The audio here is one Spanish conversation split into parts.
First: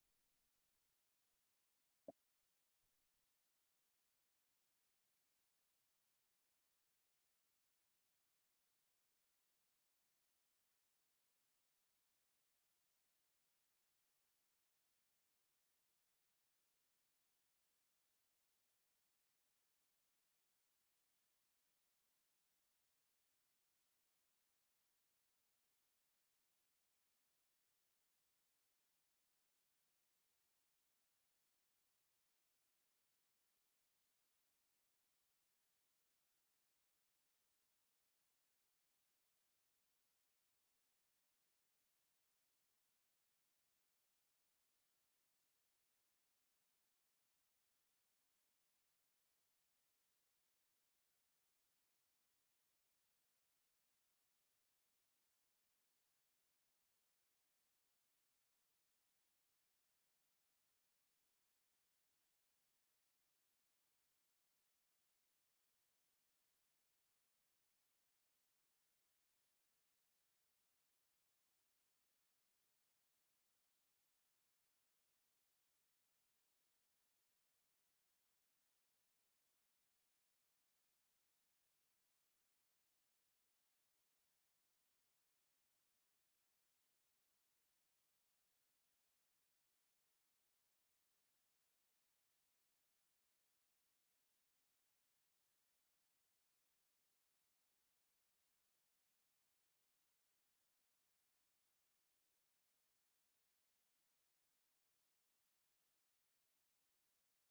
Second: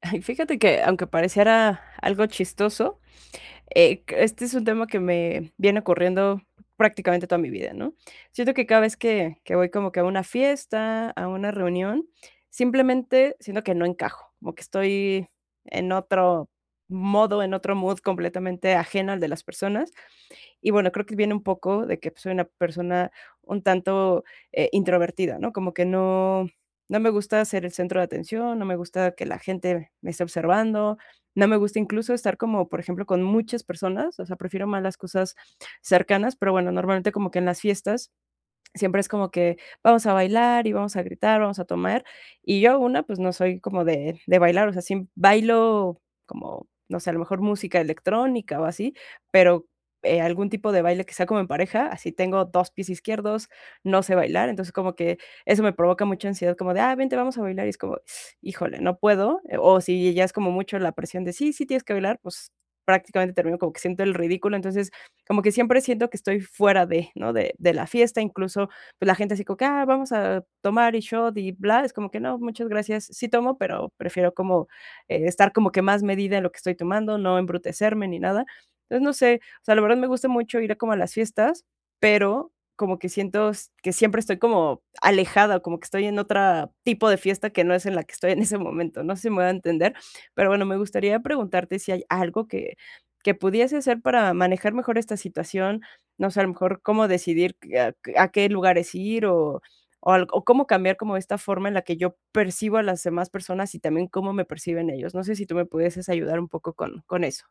Ay, fíjate que, aunque pareciera algo chistoso, este es un tema que me viene ocurriendo prácticamente toda mi vida, ¿no? Siento que cada vez que voy como que a una fiesta, a una reunión, simplemente siento que no encajo, como que estoy en otro modo, en otro mood completamente ajeno al de las personas. Y bueno, creo que viene un poco de que, pues, soy una persona un tanto, introvertida, ¿no? Como que no me gusta ser el centro de atención, no me gusta que la gente me esté observando, no me gusta incluso estar como, por ejemplo, con muchas personas, o sea, prefiero más las cosas cercanas, pero bueno, normalmente como que en las fiestas siempre es como que vamos a bailar y vamos a gritar, vamos a tomar. Y yo, una, pues no soy como de bailar, o sea, sí bailo como, no sé, a lo mejor música electrónica o así, pero, algún tipo de baile que sea como en pareja, así tengo 2 pies izquierdos, no sé bailar, entonces como que eso me provoca mucha ansiedad, como de: "Ah, vente, vamos a bailar", y es como: "Híjole, no puedo". O si ya es como mucho la presión de: "Sí, sí, tienes que bailar", pues prácticamente termino como que siento el ridículo. Entonces como que siempre siento que estoy fuera de, ¿no? De la fiesta. Incluso, pues, la gente así como que: "Ah, vamos a tomar y shot y bla", es como que: "No, muchas gracias, sí tomo, pero prefiero como, estar como que más medida en lo que estoy tomando, no embrutecerme ni nada". Entonces, no sé, o sea, la verdad me gusta mucho ir a como a las fiestas, pero como que siento s que siempre estoy como alejada, como que estoy en otra tipo de fiesta que no es en la que estoy en ese momento, no sé si me voy a entender, pero bueno, me gustaría preguntarte si hay algo que pudiese hacer para manejar mejor esta situación. No sé, a lo mejor cómo decidir a qué lugares ir o cómo cambiar como esta forma en la que yo percibo a las demás personas y también cómo me perciben ellos. No sé si tú me pudieses ayudar un poco con eso.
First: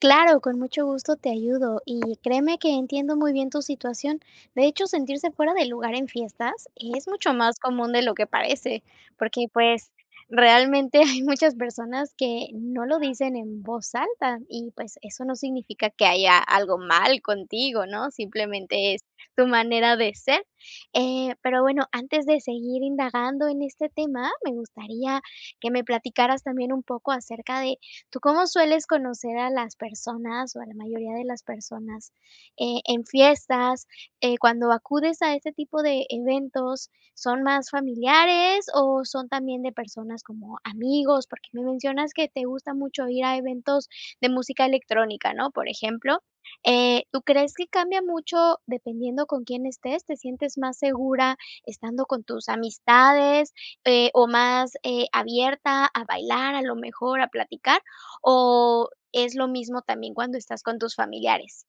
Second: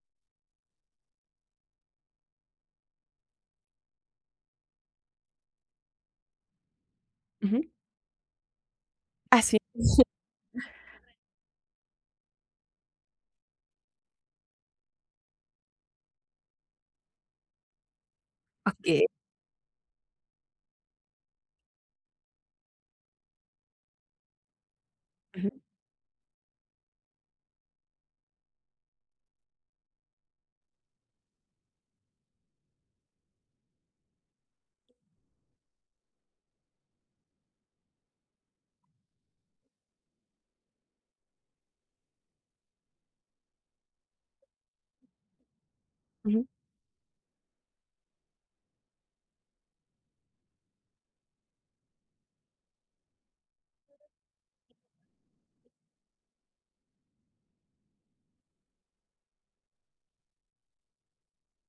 Claro, con mucho gusto te ayudo y créeme que entiendo muy bien tu situación. De hecho, sentirse fuera de lugar en fiestas es mucho más Ujú. común de lo que parece, Ah, porque sí. pues realmente hay muchas personas que no lo dicen en voz alta y pues eso no significa que haya algo mal contigo, ¿no? Simplemente es tu manera de ser. Pero bueno, antes de seguir indagando en este tema, me gustaría Ujú, que me platicaras también un poco acerca de. ¿Tú cómo sueles conocer a las personas o a la mayoría de las personas, en fiestas? Cuando acudes a este tipo de eventos, ¿son más familiares o son también de personas como amigos? Porque me mencionas que te gusta mucho ir a eventos de música electrónica, ¿no? Por ejemplo, ujú. ¿Tú crees que cambia mucho dependiendo con quién estés? ¿Te sientes más segura estando con tus amistades, o más, abierta a bailar, a lo mejor a platicar? ¿O es lo mismo también cuando estás con tus familiares?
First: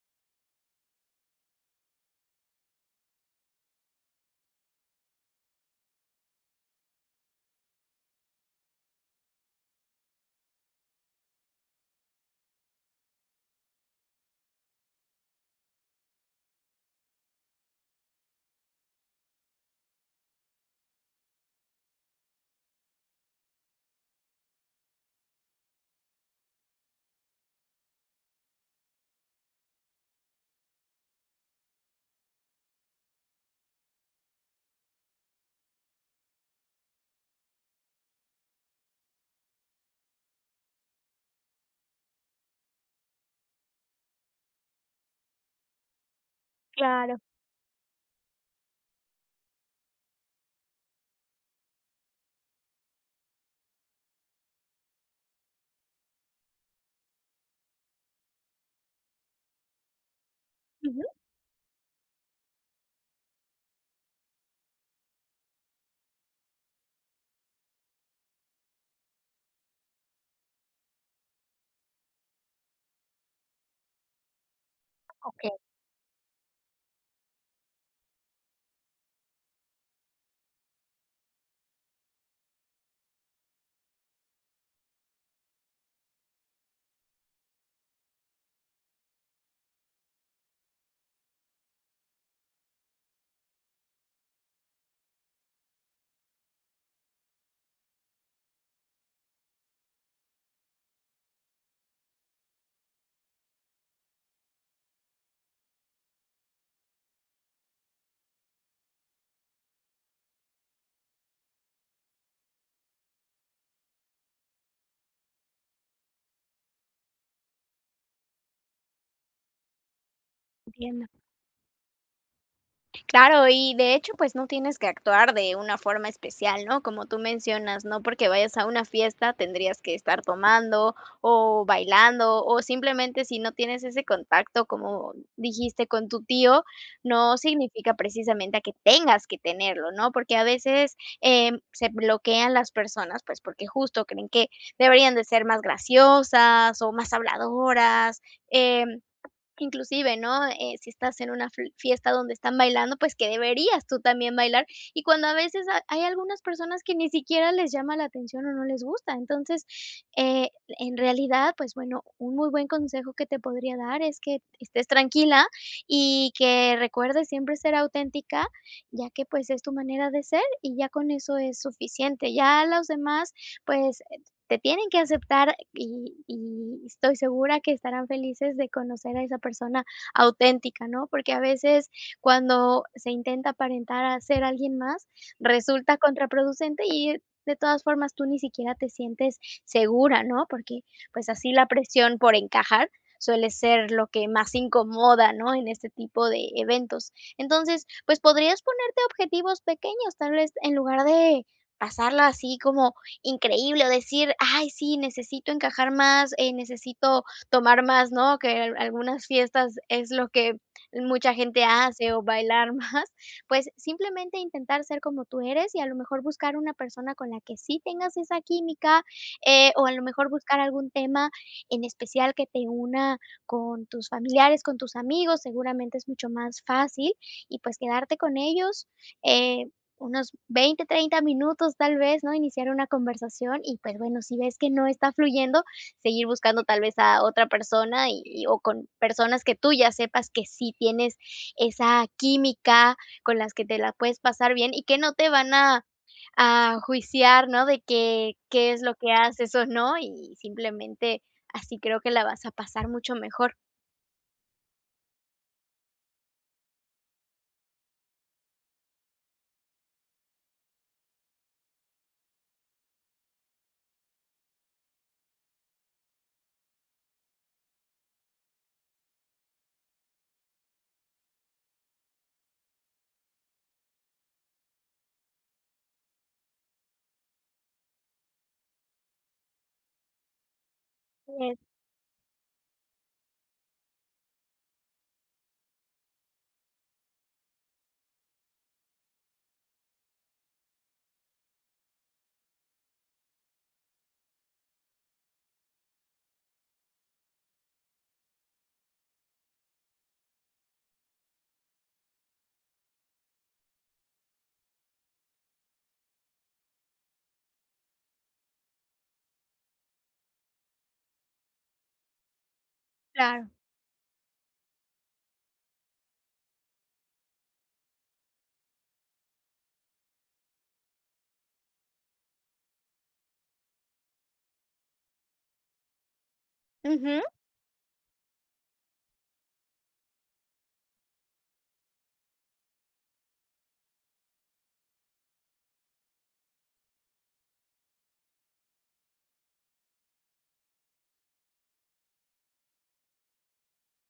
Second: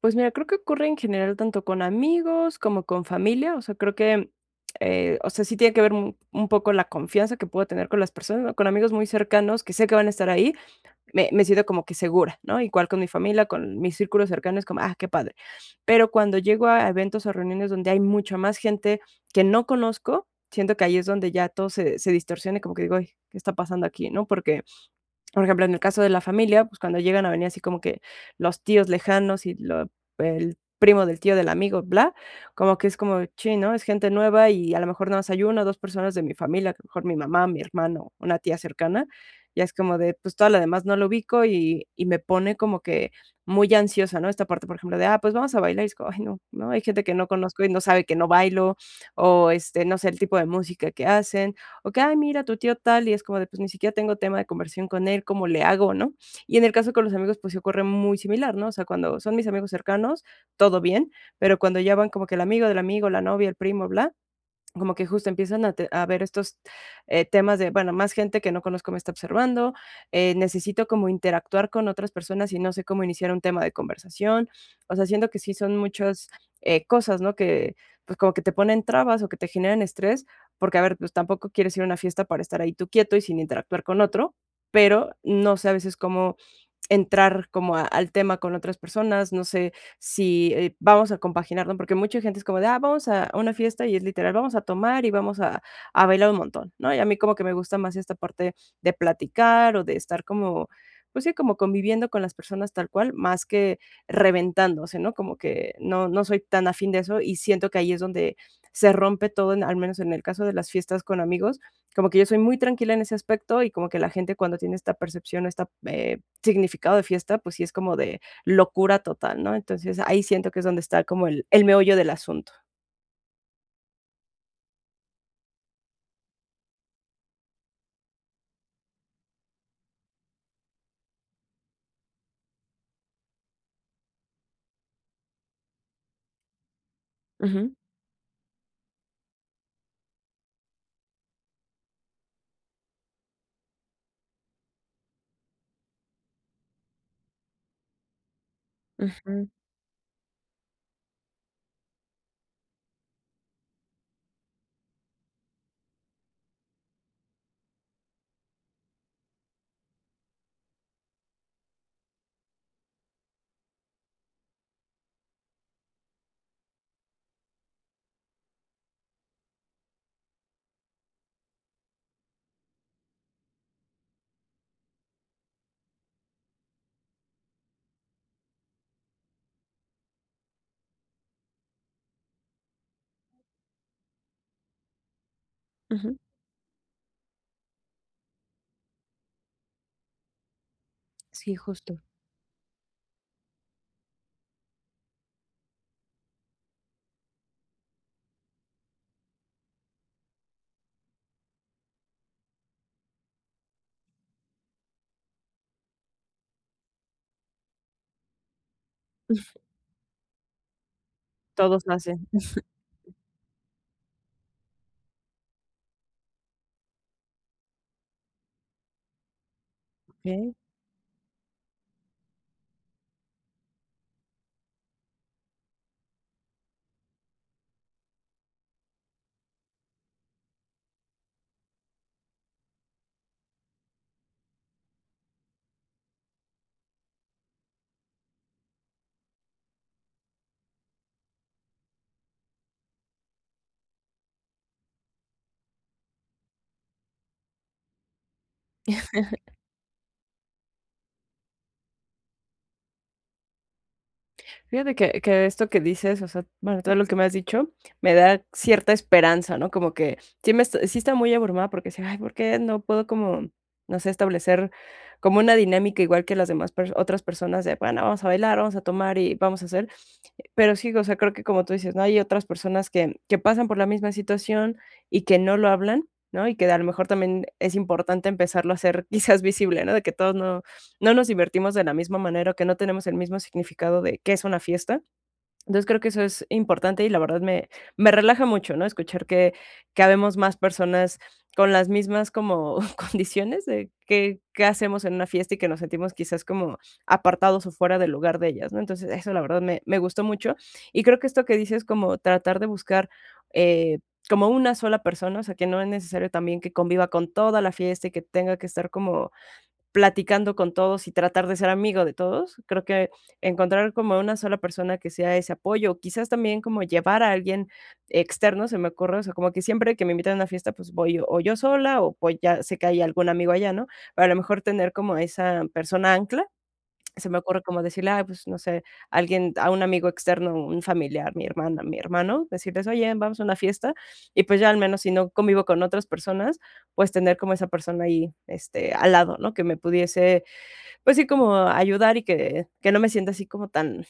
Pues mira, creo que ocurre en general tanto con amigos como con familia, o sea, creo que, o sea, sí tiene que ver un poco la confianza que puedo tener con las personas, ¿no? Con amigos muy cercanos que sé que van a estar ahí, me siento como que segura, ¿no? Igual con mi familia, con mis círculos cercanos, como, ah, qué padre. Pero cuando llego a eventos o reuniones donde hay mucha más gente que no conozco, siento que ahí es donde ya todo se distorsiona, y como que digo: "Ay, ¿qué está pasando aquí?", ¿no? Porque, por ejemplo, en el caso de la familia, pues, cuando llegan a venir así como que los tíos lejanos y lo el primo del tío del amigo, bla, como que es como, chin, ¿no? Es gente nueva y a lo mejor nada más hay 1 o 2 personas de mi familia, que a lo mejor mi mamá, mi hermano, una tía cercana, ya es como de, pues, toda la demás no lo ubico y me pone como que muy ansiosa, ¿no? Esta parte, por ejemplo, de, ah, pues, vamos a bailar, y es como, ay, no, ¿no? Hay gente que Claro. no conozco y no sabe que no bailo, o, este, no sé, el tipo de música que hacen, o que: "Ay, mira, tu tío tal", y es como de, pues, ni siquiera tengo tema de conversión con él, ¿cómo le hago?, ¿no? Y en el caso con los amigos, pues, sí ocurre muy similar, ¿no? O sea, cuando son mis amigos cercanos, todo Ujú. bien, pero cuando ya van como que el amigo del amigo, la novia, el primo, bla, como que justo empiezan a te a ver estos, temas de, bueno, más gente que no conozco me está observando, necesito como interactuar con otras personas y no sé cómo iniciar un tema de conversación. O sea, siento que Okey, sí son muchas, cosas, ¿no? Que, pues, como que te ponen trabas o que te generan estrés, porque, a ver, pues, tampoco quieres ir a una fiesta para estar ahí tú quieto y sin interactuar con otro, pero no sé a veces cómo entrar como a al tema con otras personas, no sé si, vamos a compaginarlo, porque mucha gente es como de: "Ah, vamos a una fiesta", y es literal, vamos a tomar y vamos a bailar un montón, ¿no? Y a mí como que me gusta más esta parte de platicar o de estar como, pues sí, como conviviendo con las personas tal cual, más que reventándose, ¿no? Como que no soy tan afín de eso, y siento que ahí es donde se rompe todo, en al menos en el caso de las fiestas con amigos, como que yo soy muy tranquila en ese aspecto, y como que la gente cuando tiene esta percepción, esta, significado de fiesta, pues sí es como de locura total, ¿no? Entonces, ahí siento que es donde está entiendo. como el meollo del asunto. Claro, y de hecho, pues no tienes que actuar de una forma especial, ¿no? Como tú mencionas, no porque vayas a una fiesta tendrías que estar tomando o bailando o simplemente si no tienes ese contacto, como dijiste, con tu tío, no Ujú, significa precisamente a que tengas que tenerlo, ¿no? Porque a veces se bloquean las personas, pues porque justo creen que deberían de ser más graciosas o más habladoras. em, ujú, Inclusive, ¿no? Si estás en una fl fiesta donde están bailando, pues que deberías tú también bailar, y cuando a veces ha hay algunas personas que ni siquiera les llama la atención o no les gusta. Entonces, eh, en realidad, pues bueno, un muy buen consejo que te podría dar es que estés tranquila y que recuerdes siempre ser auténtica, ya que, pues, es tu manera de ser y ya con eso es suficiente. Ya los demás, pues, te tienen que aceptar y estoy segura que estarán felices de conocer a esa persona auténtica, ¿no? Porque a veces cuando se intenta aparentar a ser alguien más, resulta ujú. contraproducente y de todas formas tú ni siquiera te sientes segura, ¿no? Porque pues así Sí, la justo. presión por encajar suele ser lo que más incomoda, ¿no? En este tipo de eventos. Entonces, pues podrías ponerte objetivos pequeños, tal vez en lugar de pasarla así como increíble o decir: "Ay, sí, necesito encajar más, necesito tomar más", ¿no? Que al algunas fiestas es lo que mucha gente Todos hace o hacen. bailar más. Pues simplemente intentar ser como tú eres y a lo mejor buscar una persona con la que sí tengas esa química, o a lo mejor Okey. buscar algún tema en especial que te una con tus familiares, con tus amigos, seguramente es mucho más fácil y, pues, quedarte con ellos, eh, unos 20 30 minutos tal vez, ¿no? Iniciar una conversación y, pues, bueno, si ves que no está fluyendo, seguir buscando tal vez a otra persona y o con personas que tú ya sepas que sí tienes esa química, con las que te la puedes pasar bien y que no te van a juiciar, ¿no? De que qué es lo que haces o no, y simplemente así creo que la vas a pasar mucho mejor. Fíjate que esto que dices, o sea, bueno, todo lo que me has dicho me da cierta esperanza, ¿no? Como que sí me sí está muy abrumada porque decía: "Ay, ¿por qué no puedo como, no sé, establecer como una dinámica igual que las demás per otras personas de, bueno, vamos a bailar, vamos a tomar y vamos a hacer?". Pero sí, o sea, creo que como tú dices, ¿no? Hay otras personas que pasan por la misma situación y que no lo hablan, ¿no? Y que a lo mejor también es importante empezarlo a hacer quizás visible, ¿no? De que todos no nos Sí, divertimos de la misma manera, o que no tenemos el mismo significado de qué es una fiesta. Entonces, creo que eso es importante y la verdad me relaja mucho, ¿no? Escuchar que habemos más personas con las mismas como condiciones de qué hacemos en una fiesta y que nos sentimos quizás como apartados o fuera del lugar de ellas, ¿no? Entonces, eso la verdad me gustó mucho. Y creo que esto que dices como tratar de buscar, eh, como una sola persona, o sea, que no es necesario también que conviva con toda la fiesta y que tenga que estar como platicando con todos y tratar de ser amigo de todos. Creo que claro. encontrar como una sola persona que sea ese apoyo, o quizás también como llevar a alguien externo, se me ocurre, o sea, como que siempre que me invitan a una fiesta, pues voy o yo sola o pues ya sé que hay algún amigo allá, ¿no? Pero a lo mejor tener como esa persona ancla, Ujú. se me ocurre como decirle, ay, pues, no sé, alguien, a un amigo externo, un familiar, mi hermana, mi hermano, decirles, oye, vamos a una fiesta, y pues ya al menos si no convivo con otras personas, pues tener como esa persona ahí, este, al lado, ¿no? Que me pudiese, pues sí, como ayudar y que no me sienta así como tan,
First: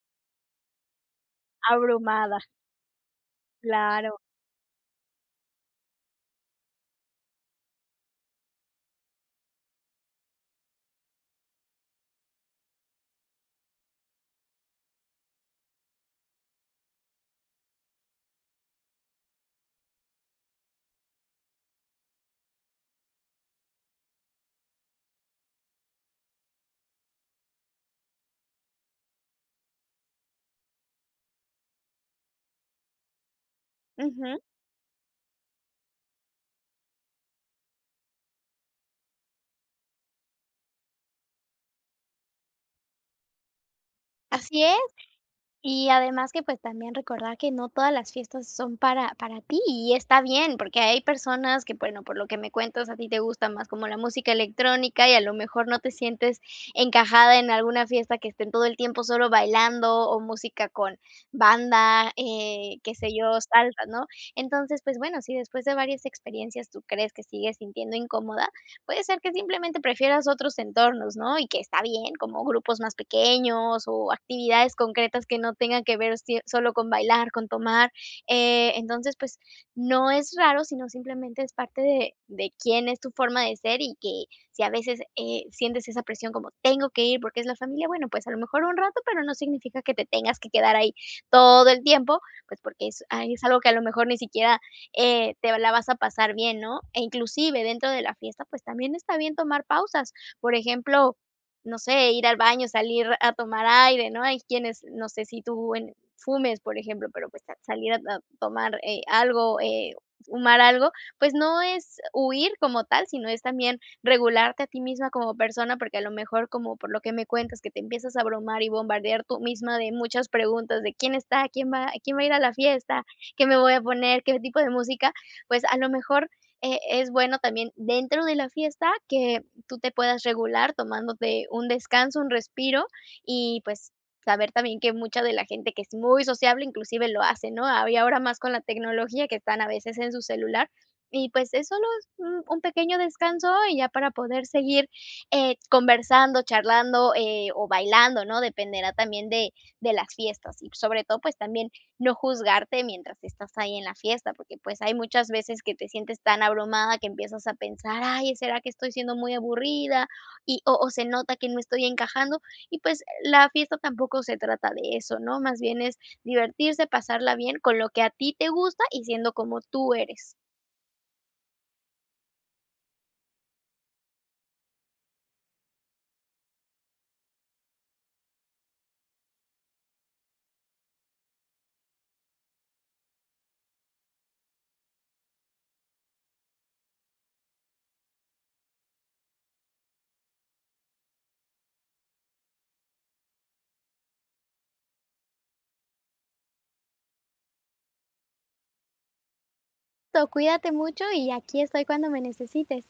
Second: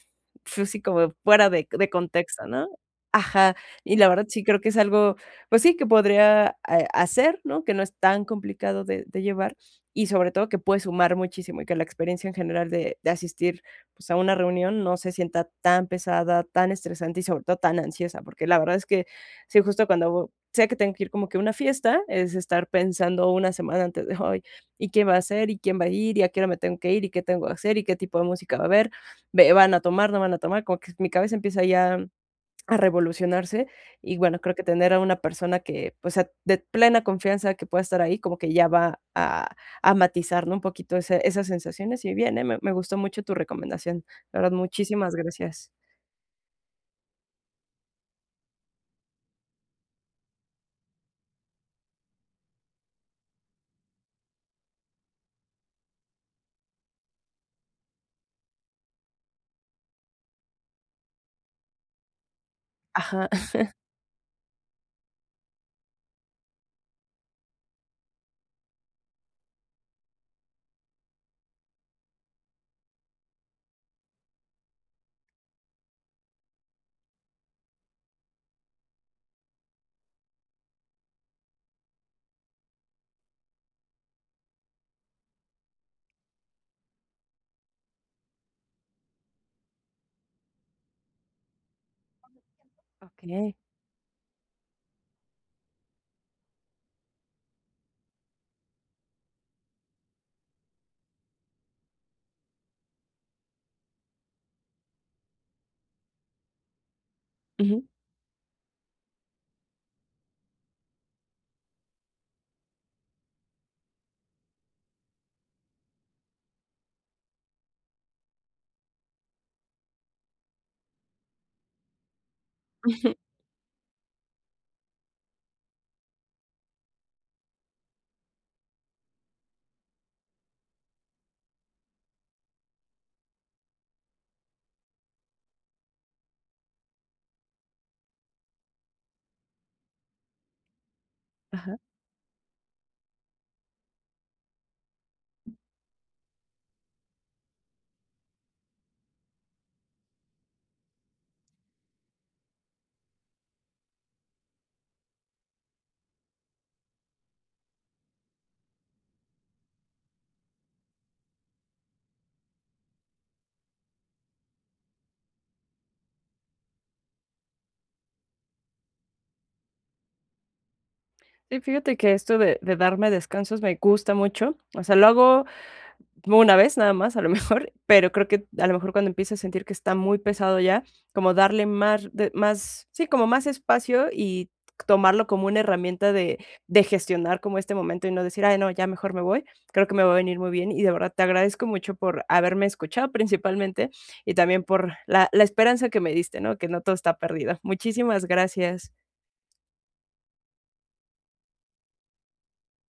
así como fuera de Abrumada, contexto, ¿no? Ajá, y la claro. verdad sí creo que es algo, pues sí, que podría, hacer, ¿no? Que no es tan complicado de llevar, y sobre todo que puede sumar muchísimo y que la experiencia en general de asistir, pues, a una reunión no se sienta tan pesada, tan estresante y sobre todo tan ansiosa, porque la verdad es que sí, justo cuando sé que tengo que ir como que a una fiesta, es estar pensando una semana antes de: "Ay, y quién va a hacer y quién va a ir, y a qué hora me tengo que ir, y qué tengo que hacer, y qué tipo de música va a haber, ve van a tomar, no van a tomar", como que mi cabeza empieza ya a revolucionarse. Y Ujú. bueno, creo que tener a una persona que, pues sea, de plena confianza que pueda estar ahí, como que ya va a matizar, ¿no? Un poquito ese esas sensaciones. Y bien, ¿eh? Me gustó mucho tu recomendación. La verdad, Así es. muchísimas gracias. Y además que, pues, también recordar que no todas las fiestas son para ti, y está bien, porque hay personas que, bueno, por lo que me cuentas, a ti te gusta más como la música electrónica y a lo mejor no te sientes encajada en alguna fiesta que estén todo el tiempo solo bailando o música con banda, qué sé Ajá. yo, salsa, ¿no? Entonces, pues, bueno, si después de varias experiencias tú crees que sigues sintiendo incómoda, puede ser que simplemente prefieras otros entornos, ¿no? Y que está bien, como grupos más pequeños o actividades concretas que no tengan que ver sie- solo con bailar, con tomar. Entonces, pues no es raro, sino simplemente es parte de quién es tu forma de ser y que si a veces sientes esa presión como tengo que ir porque es la familia, bueno, pues a lo mejor un rato, pero no significa que te tengas que quedar ahí todo el tiempo, pues porque es, es Okey. algo que a lo mejor ni siquiera te la vas a pasar bien, ¿no? E inclusive dentro de la fiesta, pues también está bien tomar pausas. Por ejemplo, no sé, ir al baño, salir a tomar aire, ¿no? Hay quienes, no sé si tú fumes, por ejemplo, pero pues sa- Ujú. salir a tomar algo, fumar algo, pues no es huir como tal, sino es también regularte a ti misma como persona, porque a lo mejor como por lo que me cuentas, que te empiezas a bromar y bombardear tú misma de muchas preguntas de quién está, quién va a ir a la fiesta, qué me voy a poner, qué tipo de música, pues a lo mejor es bueno también dentro de la fiesta que tú te puedas regular tomándote un descanso, un respiro y pues saber también que mucha de la gente que es muy sociable inclusive lo hace, ¿no? Y ahora más con la tecnología que están a veces en su celular. Y pues es Ajá. solo un pequeño descanso y ya para poder seguir conversando, charlando o bailando, ¿no? Dependerá también de las fiestas y sobre todo pues también no juzgarte mientras estás ahí en la fiesta, porque pues hay muchas veces que te sientes tan abrumada que empiezas a pensar, ay, ¿será que estoy siendo muy aburrida? Y, o se nota que no estoy encajando. Y pues la fiesta tampoco se trata de eso, ¿no? Más bien es divertirse, pasarla bien con lo que a ti te gusta y siendo como tú eres. Sí, fíjate que esto de darme descansos me gusta mucho. O sea, lo hago una vez nada más, a lo mejor, pero creo que a lo mejor cuando empiece a sentir que está muy pesado ya, como darle más de más, sí, como más espacio, y tomarlo como una herramienta de gestionar como este momento y no decir: "Ay, no, ya mejor me voy". Creo que me va a venir muy bien y de verdad te agradezco mucho por haberme escuchado principalmente, y también por la esperanza que me diste, ¿no? Que no todo está perdido. Muchísimas gracias. Cuídate mucho y aquí estoy cuando me necesites.